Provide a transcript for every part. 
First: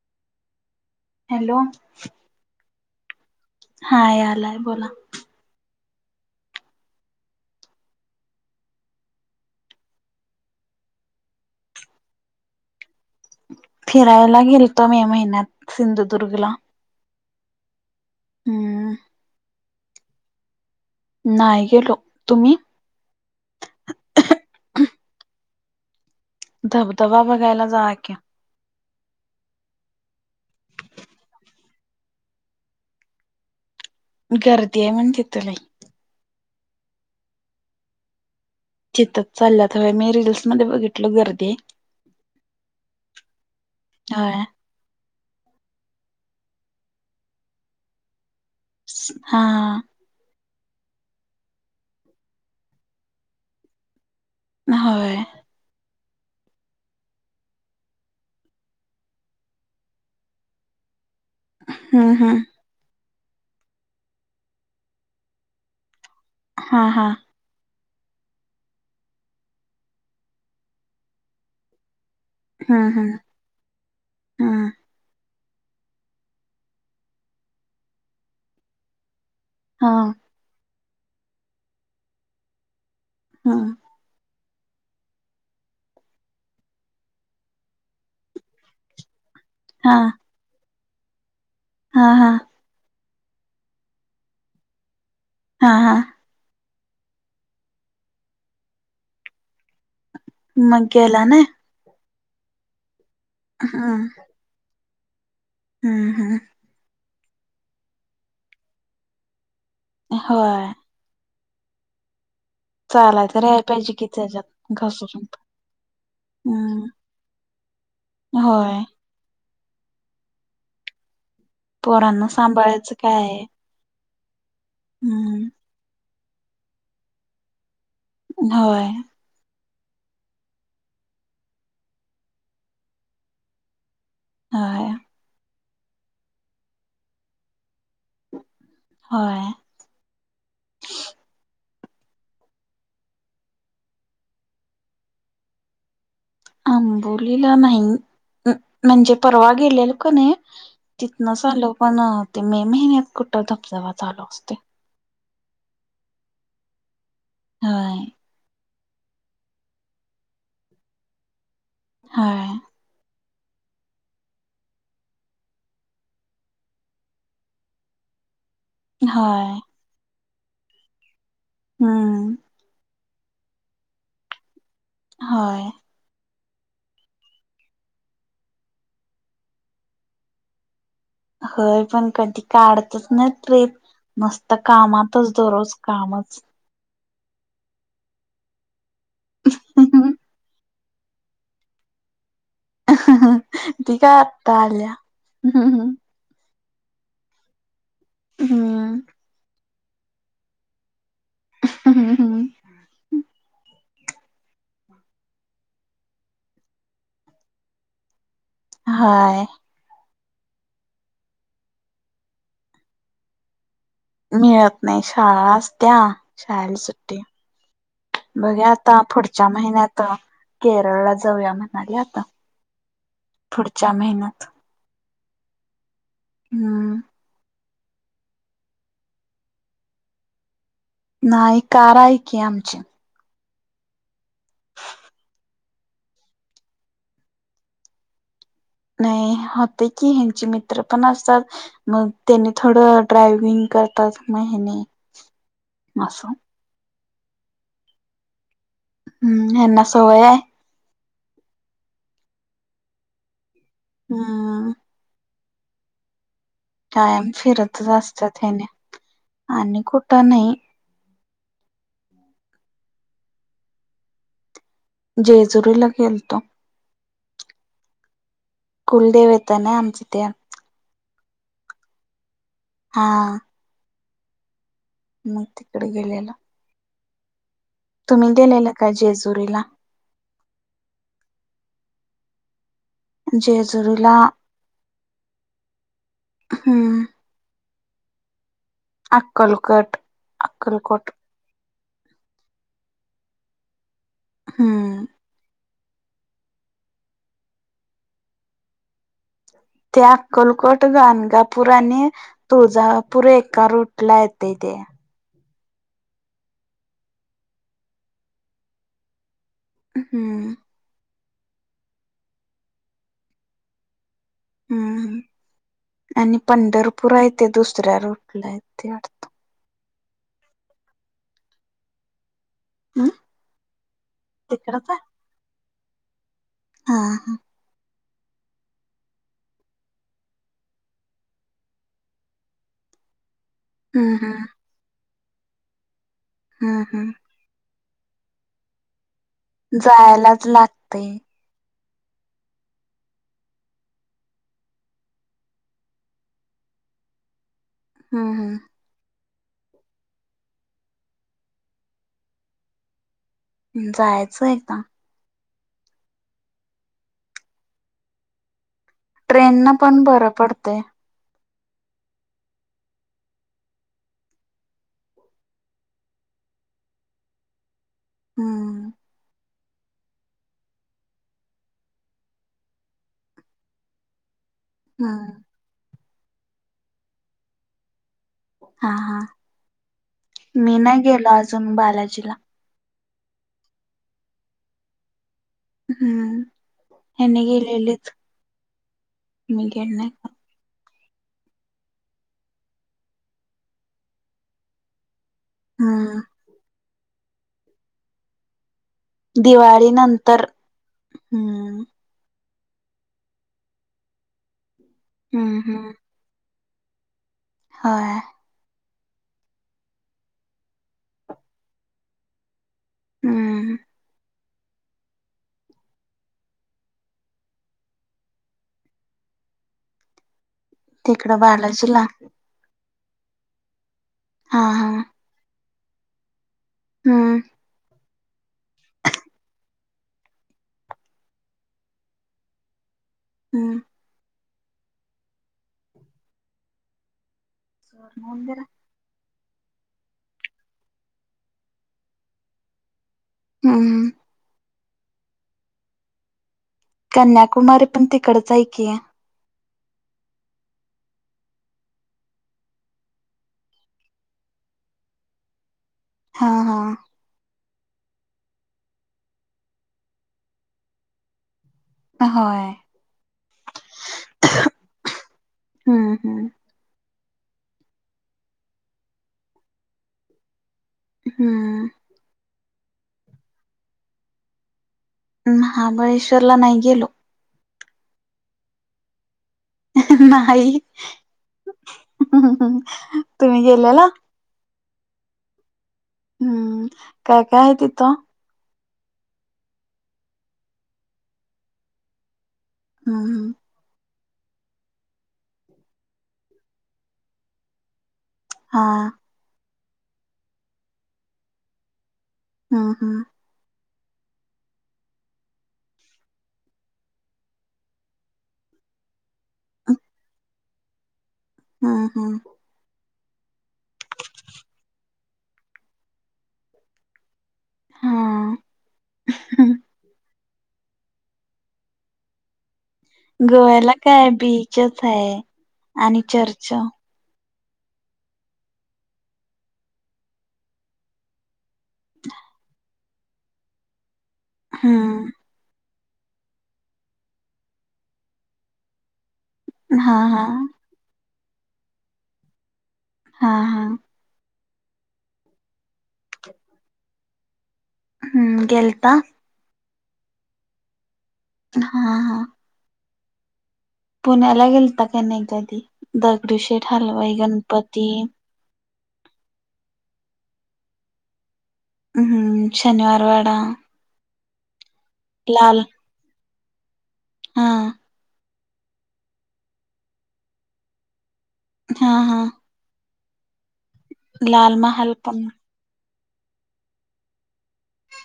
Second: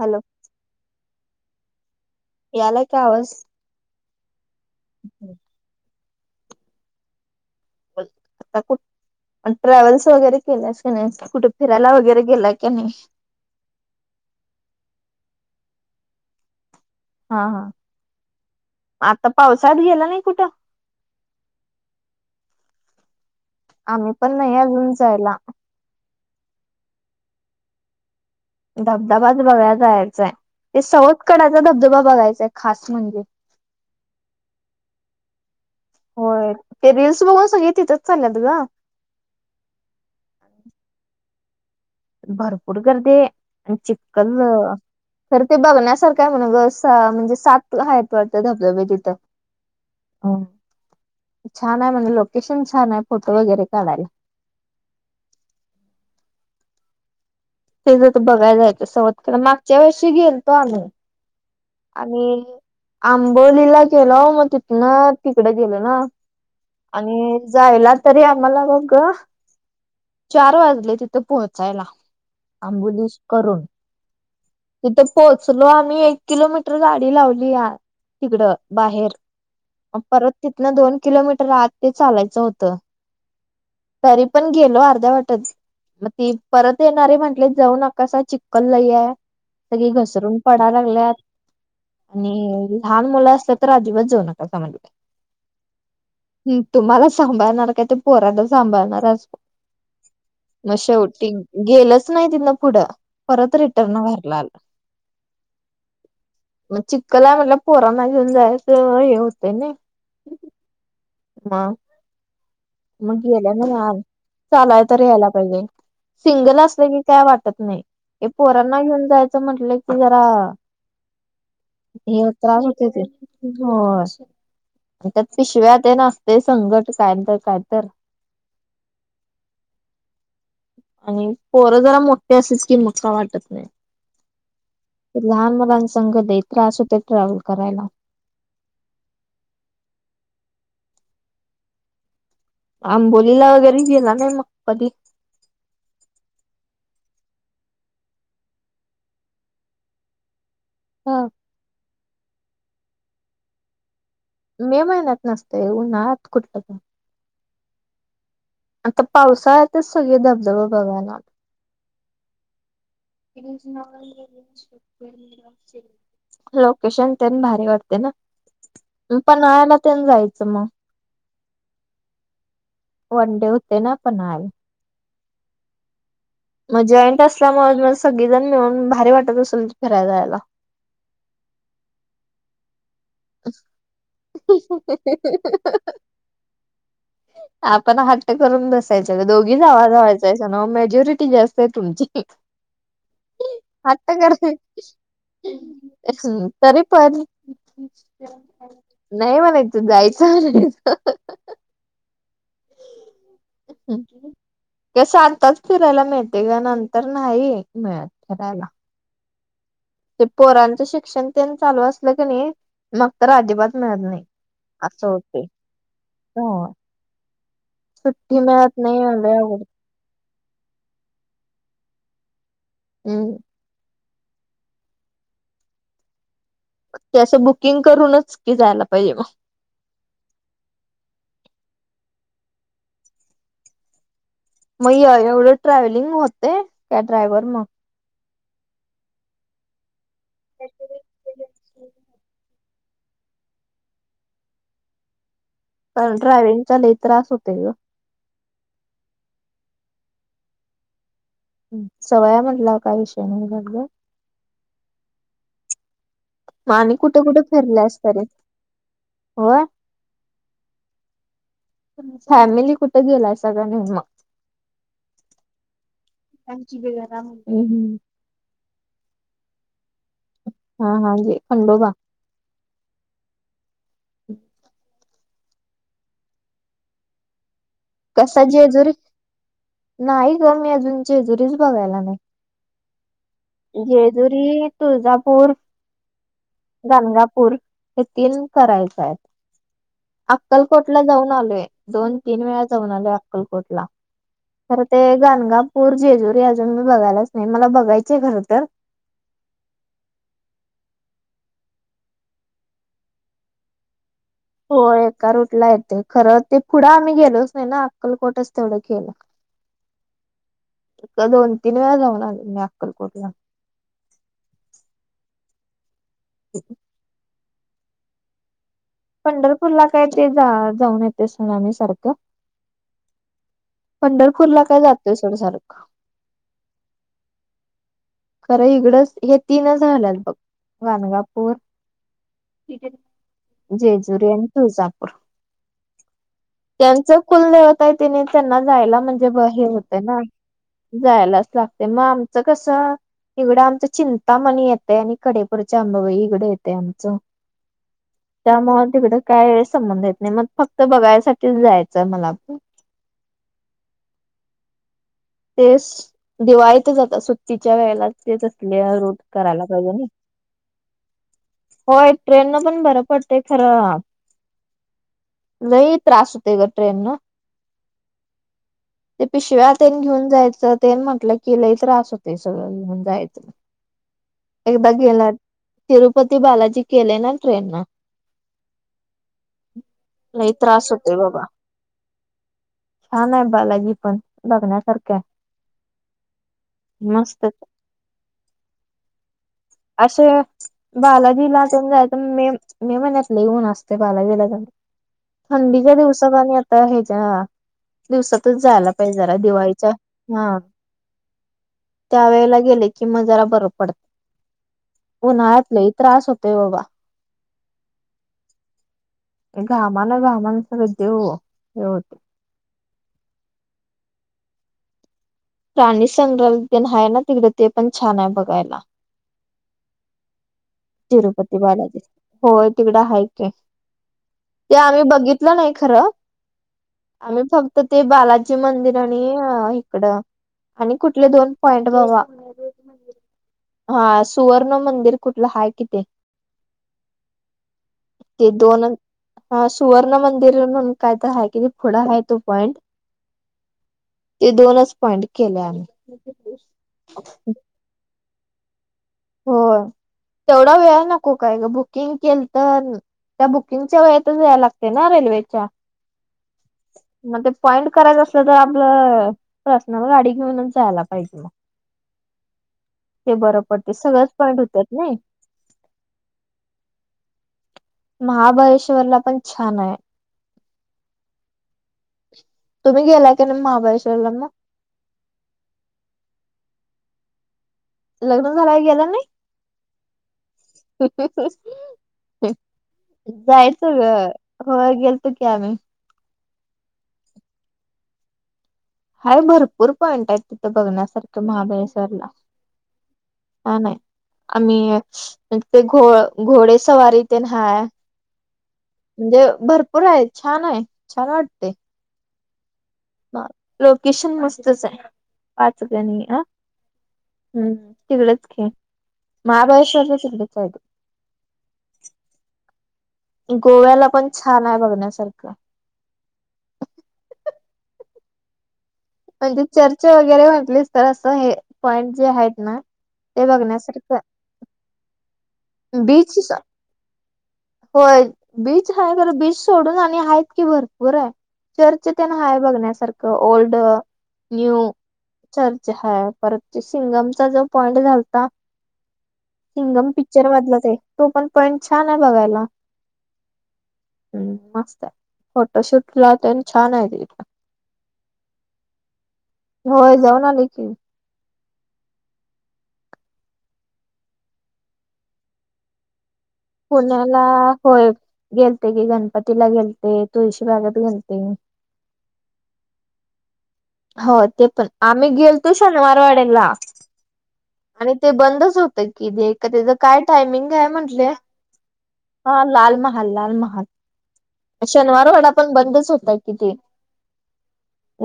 Hello hello याला काय आवाज? हा यालाय बोला आता कुठ ट्रॅव्हल्स वगैरे केल्यास की नाही कुठे फिरायला वगैरे गेलाय की नाही? फिरायला गेलतो मे महिन्यात सिंधुदुर्गला. हा हा हम्म आता पावसाळ्यात गेला नाही कुठं? नाही गेलो तुम्ही? आम्ही पण नाही अजून जायला. धबधबा बघायला जावा की. धबधबाच बघायला जायचाय ते सवत कडाचा धबधबा बघायचाय खास म्हणजे. गर्दी आहे म्हण तिथं लई. होय ते रील्स बघून सगळी तिथंच चालल्यात ग. चितच चालल्यात होय मी रीलस मध्ये बघितलो गर्दी आहे. भरपूर गर्दी आहे आणि चिखल होय अ तर ते बघण्यासारखं आहे न ग स अ म्हणजे सात आहेत वाटतं धबधबे तिथं. हा ह छान आहे म्हणजे लोकेशन छान आहे फोटो वगैरे काढायला. होय तेज आता बघाय जायचं सवत कडा मागच्या वर्षी गेलतो आम्ही. हम्म आणि हम्म आंबोलीला गेलो मग तिथन तिकड गेलो ना. हा हा आणि जायला तरी आम्हाला बघ चार वाजले तिथ पोहोचायला. हम्म आंबोलीस हम्म करून हम्म तिथे पोहोचलो आम्ही एक किलोमीटर गाडी लावली या तिकडं बाहेर हा मग परत तिथनं दोन किलोमीटर आत ते चालायचं होतं. हम्म तरी पण गेलो अर्ध्या वाटत मग ती परत येणारे म्हंटले जाऊ नकासा चिककल लई आहे. सगळी हा घसरून पडा लागल्यात. हा हा आणि लहान मुलं असल्या तर अजिबात जाऊ नकासा म्हणलं. हा हा हम तुम्हाला सांभाळणार काय ते पोराला सांभाळणार असं मग गेला शेवटी ना गेलच नाही तिन पुढं परत रिटर्न हम्म घरला आलो. हम्म हम मग चिक्कल हाय म्हणल्यावर, पोरांना घेऊन जायचं हे होतंय ना होय. माव. मग चालाय तर गेलंय याय मन पाहिजे आज कि त्याच्यात चालाय तर घसरून यायला पाहिजे. सिंगल हम्म आसलं की काय वाटत नाही, हे पोरांना होय घेऊन जायचं म्हटलं की जरा पोरांना हे त्रास होतोय सांभाळायचं की. काय आहे. होयं. त्यात हम्म पिशव्या तेन असतंय संगट, कायंत कायतर. होय. आणि पोरं जरा मोट्टी अशीच की मग काय वाटत नाय. होय लहान मुलांसंग लई त्रास होतो, ट्रॅव्हल करायला. होय. आंबोलीला वगैरे गेला का नाय मग कधी? आंबोलीला नाही. उ म्हणजे परवा गेलेलो कनय ह तिथनंच आलो पण ते मे महिन्यात कुठं धबधबा चालू असतोय. मे महिन्यात नसतंय. उन्हाळ्यात कुटं धबधबा. हाय. आता पावसाळ्यातच सगळे धबधबे बघणार. हां. [unintelligible] ह्यो शंकर महाराज वाटतो ना? होय पन्हाळ्याला पण जायचं मग. हूं. वन डे होतंय ना पन्हाळ. होय. मग जॉईंट असल्यामुळं म सगळीजण मिळून भारी वाटत असंल की फिरायला जायाला. होय पण कधी काढतच नाही ट्रिप. नुसतं कामातच, दररोज कामच. आपण हट्ट करून बसायचं. दोघी जावा जावाचायस ना मग मेजोरिटी ती जास्त आहे तुमची. ती हट्ट काय करा. आत्ता आल्या हम्म तरी पण. हम्म नव्हं, जायचं [unintelligible] [unintelligible] ते शांतच फिरायला मिळते. या नंतर नाही हे मिळत फिरायला. हाय! ते पोरांचं शिक्षण तेन चालू असलं कनी, मग तर अजिबात मिळत नाई. मिळत नाही. शाळा असत्या, हो शाळेल सुट्टी सुट्टी बघू मिळत नाही आता, लय पुढच्या अवघड महिन्यात, केरळला जाऊया म्हणाले आता. ऊं पुढच्या महिन्यात. हम्म ते असं बुक किंग करूनच की जायला पाहिजे मग. न्हाई, कार आहे की आमची. मग एवढं ट्रॅव्हलिंग होतंय? का ड्रायव्हर न्हाय. नाही, होतंय की. ह्यांचे मित्र पण असतात. मग त्यानी थोडावेळ ड्रायविंग करतात म हिने. ह ड्रायविंगचा लय त्रास होते ग हम्म ह्याना सवय आहे सवय हाय म्हटला का विषय नाही हम् मग आणि कुठे कायम कुठे फिरत फिरल्यास तरी असतात ह्यांनी होय आणि कुठं नाही फॅमिली कुठे गेलाय सगळ घेऊन मग जेजुरीला गेलतो. त्यांची जगरा [unintelligible] म्हण कुलदेवत आहे ना आमच्या ते हा हा म्हणजे खंडोबा हां हम् [unintelligible] मग तिकडे गेलेलो तुम्ही कसा गेलेला का जेजुरी जेजुरीला नाही ग मी अजून जेजुरीच बघायला नाही जेजुरीला जेजुरी तुळजापूर हम्म गाणगापूर पूर हे तीन करायच आहेत अक्कलकट अक्कलकोट ला जाऊन आलोय दोन तीन वेळा जाऊन आले अक्कलकोटला तर ते हम्म गाणगा [inaudible] पूर जेजूरी अजून मी बघायलाच नाही. मला बघायचं खर तर त्या अक्कलकोट गानगापूर आणि तुळजापूर एका रूट ला येते ते हो एका रूट ला येते खर ते पुढं आम्ही गेलोच नाही ना अक्कलकोटच तेवढं केेलं हम्म [unintelligible] दोन तीन वेळा जाऊन आले मी अक्कलकोटला हम्म आणि पंढरपूर आहे ते दुसऱ्या रूटला ते [unintelligible] पंढरपूरला काय ते जा जाऊन येते ना आम्ही सारखं हम पंढरपूरला काय जातोय सोड सारखं हा हा खरं इकडंच हे तीनच झाल्यात बघ गानगापूर हम्म जेजुरी हम्म आणि तुळजापूर हम्म त्यांच हम्म कुलदेवता आहे तिने त्यांना जायला म्हणज [unintelligible] जेव [unintelligible] हे होते ना जायलाच लागतय जायलाच लागते. मग आमचं कसं इकडं आमचं चिंतामणी येतय आणि कडेपूरच्या अंबाबाई इकड येतय आमचं हम्म त्यामुळे तिकडे काय संबंध येत नाही मग फक्त बघायसाठी च जायचं आहे मला पण जायचं एकदा [inaudible] तेच दिवाळीत जातात सुट्टच्या वेळेला तेच असले रूठ ट्रेन करायला न पण पाहिजे बरं पडतय होय ट्रेन न पण बर पडतेय खरं लय त्रास होते ग ट्रेन न हम्म ते पिशव्या ते घेऊन जायचं ते म्हटलं की लय त्रास होतय सगळं घेऊन जायचं एकदा गेलात हम्म तिरुपती बालाजी केलय ना ट्रेन न हा हा लई मी त्रास नाही होतोय गेलो बाबा अजून बालाजीला. छान आहे बालाजी पण बघण्यासारखं आहे. हम्म ह्यांनी मस्तच गेलेलेेत. असे बालाजीला तेन जायच मे, मे महिन्यात लई ऊन असतय बालाजीला जाऊ थंडीच्या हम्म दिवसात आणि आता ह्येच्या, दिवसात जायला जरा दिवाळीत दिवाळी नंतर हा हम्म त्या वेळेला गेल की मग जरा बर पडत हम्म उन्हाळ्यात लई त्रास होतेय बाबा होयं घामानघामान सगळ ते वो हे होतंय हम् प्राणी संग्रहालय तेन हाय ना तिकडं ते पण छान हाय बघायला. तिकडं तिरूपती बालााजी बालाजीला होय तिकडं हाय की हा ते हा आम्ही बघितलं नाही खरं हम्म आम्ही फक्त ते बालाजी मंदिर आणि हीकड आणि कुठलं दोन पॉइंट बघा हम्म हा सुवर्ण मंदिर कुठलं हाय की ते ते मंदिर. दोन हा सुवर्ण मंदिर म्हणून काय तर हाय कि पुढं हाय तो पॉइंट हम्म ते दोनच पॉइंट केलयं आम्ही कन्याकुमारी पण तिकडच हाय की होय तेवढा वेळ नको काय गं बुकिंग केलत न त्या बुकिंगच्या वेळेतच जायाय लागतयं ना रेल्वेच्या? हां, हां मग ते पॉइंट करायचं असलं तर आपलं, पर्सनल गाडी घेऊनच जायला पाहिजे म होय ते बरं पडतयं सगळच पॉईंट हुत्यात नयी हम्म हम महाबळेश्वरला पण छान हाय हम्म तुम्ही गेलाय का नाही महाबळेश्वरला म? महाबळेश्वरला नाही गेलो. लग्न झाल्यावर गेलो नाही? [unintelligible] नाही, तुम्ही जायचं ग गेलेला? होय गेलतो कि आम्ही हम्म, काय काय हाय तिथं? हाय भरपूर पॉईंट आहेत तिथं बघण्यासारख्या महाबळेश्वरला हम्मं छान हाय आम्ही, ते घो, घोडे सवारी तेन हाय हां म्हणजे भरपूर हाय, छान हाय छान वाटतयं हा हा ह लोकेशन मस्तच हाय पाचगणी हा तिकडच कि माहाबळेश्वरच्या तिकडच हाय बघ हा हा गोव्याला पण छान आहे बघण्यासारखं. हां. म्हणजे चर्चा वगैरे म्हटलीस तर असं हे पॉईंट जे आहेत ना. ते गोव्याला काय बघण्यासारखं बीचच आहे आणि बीच चर्च. होय बीच आहे बरं बीच सोडून आणि आहेत की भरपूर आहे. चर्च पण हाय बघण्यासारखं ओल्ड न्यू हम्म चर्च हाय परत तो सिंगमचा जो पॉइंट झालता सिंगम हा हा पिक्चर मधलाच आहे तो पण पॉईंट छान आहे बघायला. हा हा. हम्म मस्त आहे फोटोशूट ला पण छान आहे तिथं हम्म गेलता. होय जाऊन आले की. उम्म हां हा. पुण्याला गेलता का नाही कधी? दगडू शेठ हलवाई पुण्याला गणपती. होय गेलते की गणपतीला गेलते तुळशी बागेत गेलते. हम्म शनिवारवाडा. हो ते पण आम्ही गेलतो लाल शनिवारवाड्याला हा आणि ते बंदच होत. तर कि ते का त्याचं काय टायमिंग काय म्हंटले? हां हा. हा लाल महाल, लाल महाल लाल महाल शनिवारवाडा पण बंदच होता. की ती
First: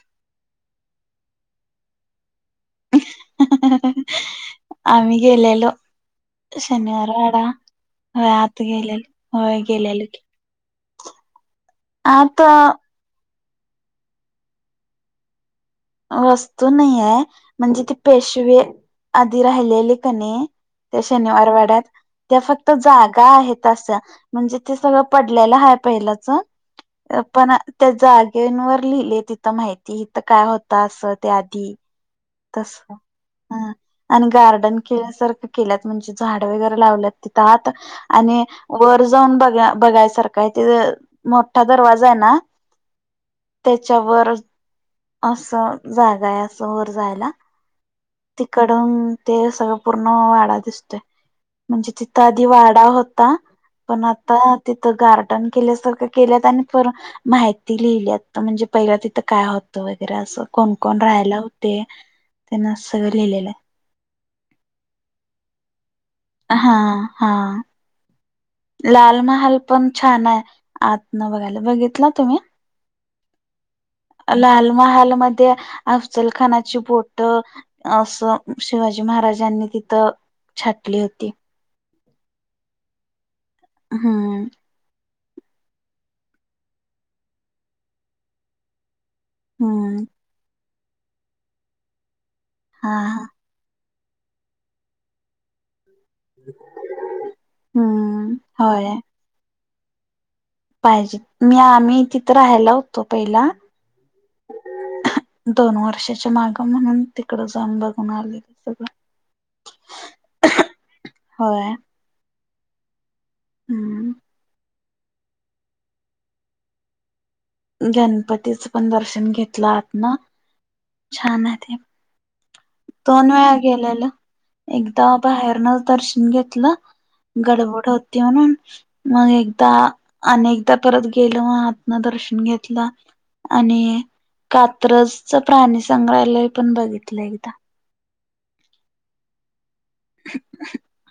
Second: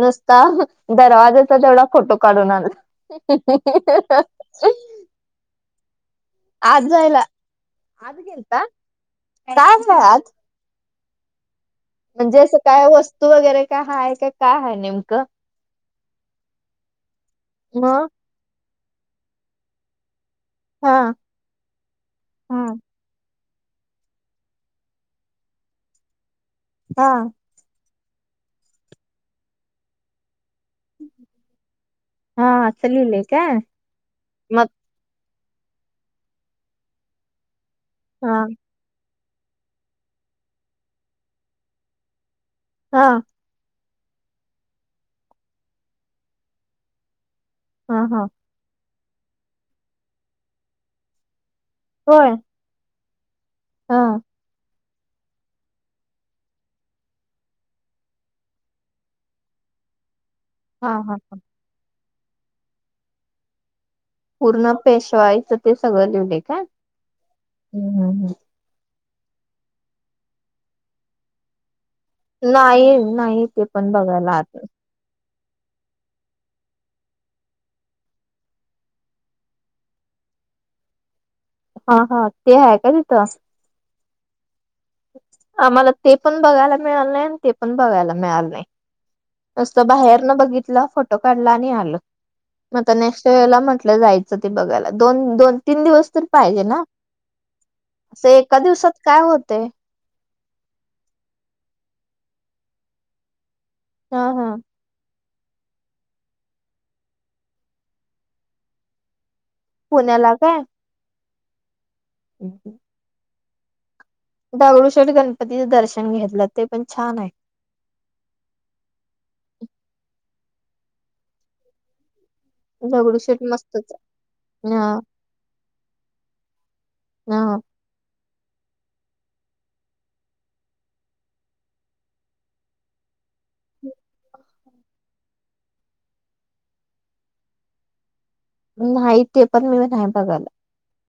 नुसता दरवाज्याचा तेवढा फोटो काढून आनला. हं, हं, हं, हं. आम्ही गेलेलो. आत जायला शनिवारवाडा आत होय गेलता गेलेलो मग होय आत काय गेलेलो की आत? म्हणजे आता असं काय वस्तू वगैरे काय आहे का? काय आहे नेमकं? वस्तू नाही आहे. म्हणजे ते मग पेशवे आधी राहिलेले कनी हा त्या शनिवारवाड्यात त्या हा फक्त जागा आहेत त अशा म्हणजे ते सगळं पडलेलं पहिलंच हा अ पण अ त्या जागेनवर लिहिले तिथं माहिती हित काय होत असं त्या आधी हा [inaudible] असं तसं लिहिलंय काय हम्म आणि मग गार्डन केल्यासारख केल्यात म्हणजे झाडं वगैरे लावल्यात तिथं आत हा आणि वर जाऊन बघा बघायसारख आहे तिथं मोठा दरवाजा आहे ना हा. त्याच्यावर असं जागा ये असं वर जायला. ह ह. तिकडून ते सगळं पूर्ण वाडा दिसतोय. म्हणजे तिथं होय आधी वाडा होता. हा पण आता तिथं गार्डन केल्या सारख केल्यात आणि [unintelligible] माहिती लिहिल्यात म्हणजे पहिल तिथं काय होतं वगैरे असं. कोण हा कोण हा राहायला होते. त्यांना असं सगळं लिहिलेलं आहे. पूर्ण पेशवाइचं ते सगळं लिवलय. आहा हा. उम्म हम, हम. लाल महाल पण छान आहे. आतन बघायला बघितला तुम्ही नाही नाही ते पण बघायला आतन हाल मद त्या अफजल खानाची बोट. असं शिवाजी महाराजांनी तिथं छाटली होती. हा हा ते हाय का तिथं? हम्म. आम्हाला ते पण बघायला मिळालं नाही. आण ते पण बघायला मिळालं नाही. नुस्त हम्म बाहेर न बघितलं. फोटो काढला. आणि आलं. म आता हा हा नेक्स्ट वेळेला म्हटलं जायच ते बघायला. द दोन तीन दिवस तर पाहिजे ना? हम्म असे एका होय दिवसात काय होते? पाहिजे. मी आम्ही तिथं राहायला होतो पहिला. हा हा दोन वर्षाच्या माग. म्हणून तिकड जाऊन बघून आलोय सगळं. पुण्याला काय? होय. हम्म हम्म. हम्म. दडगडूशेठ गणपतीचं दर्शन घेतलं. ते पण छानाय. गणपतीच पण दर्शन घेतलं आतन. छाने ते. दोन दगडूशेठ वेळा मस्तच गेल्यालो. आहे. हा एकदा बाहेरनं दर्शन घेतलं. हा. गडबड होती म्हणून. मग एकदा अन एकदा परत गेलो मग आतन दर्शन घेतलं. आणि कात्रसच प्राणीसंग्रहालय पण बघितलंय. नाही ते पण मी नाही बघायला.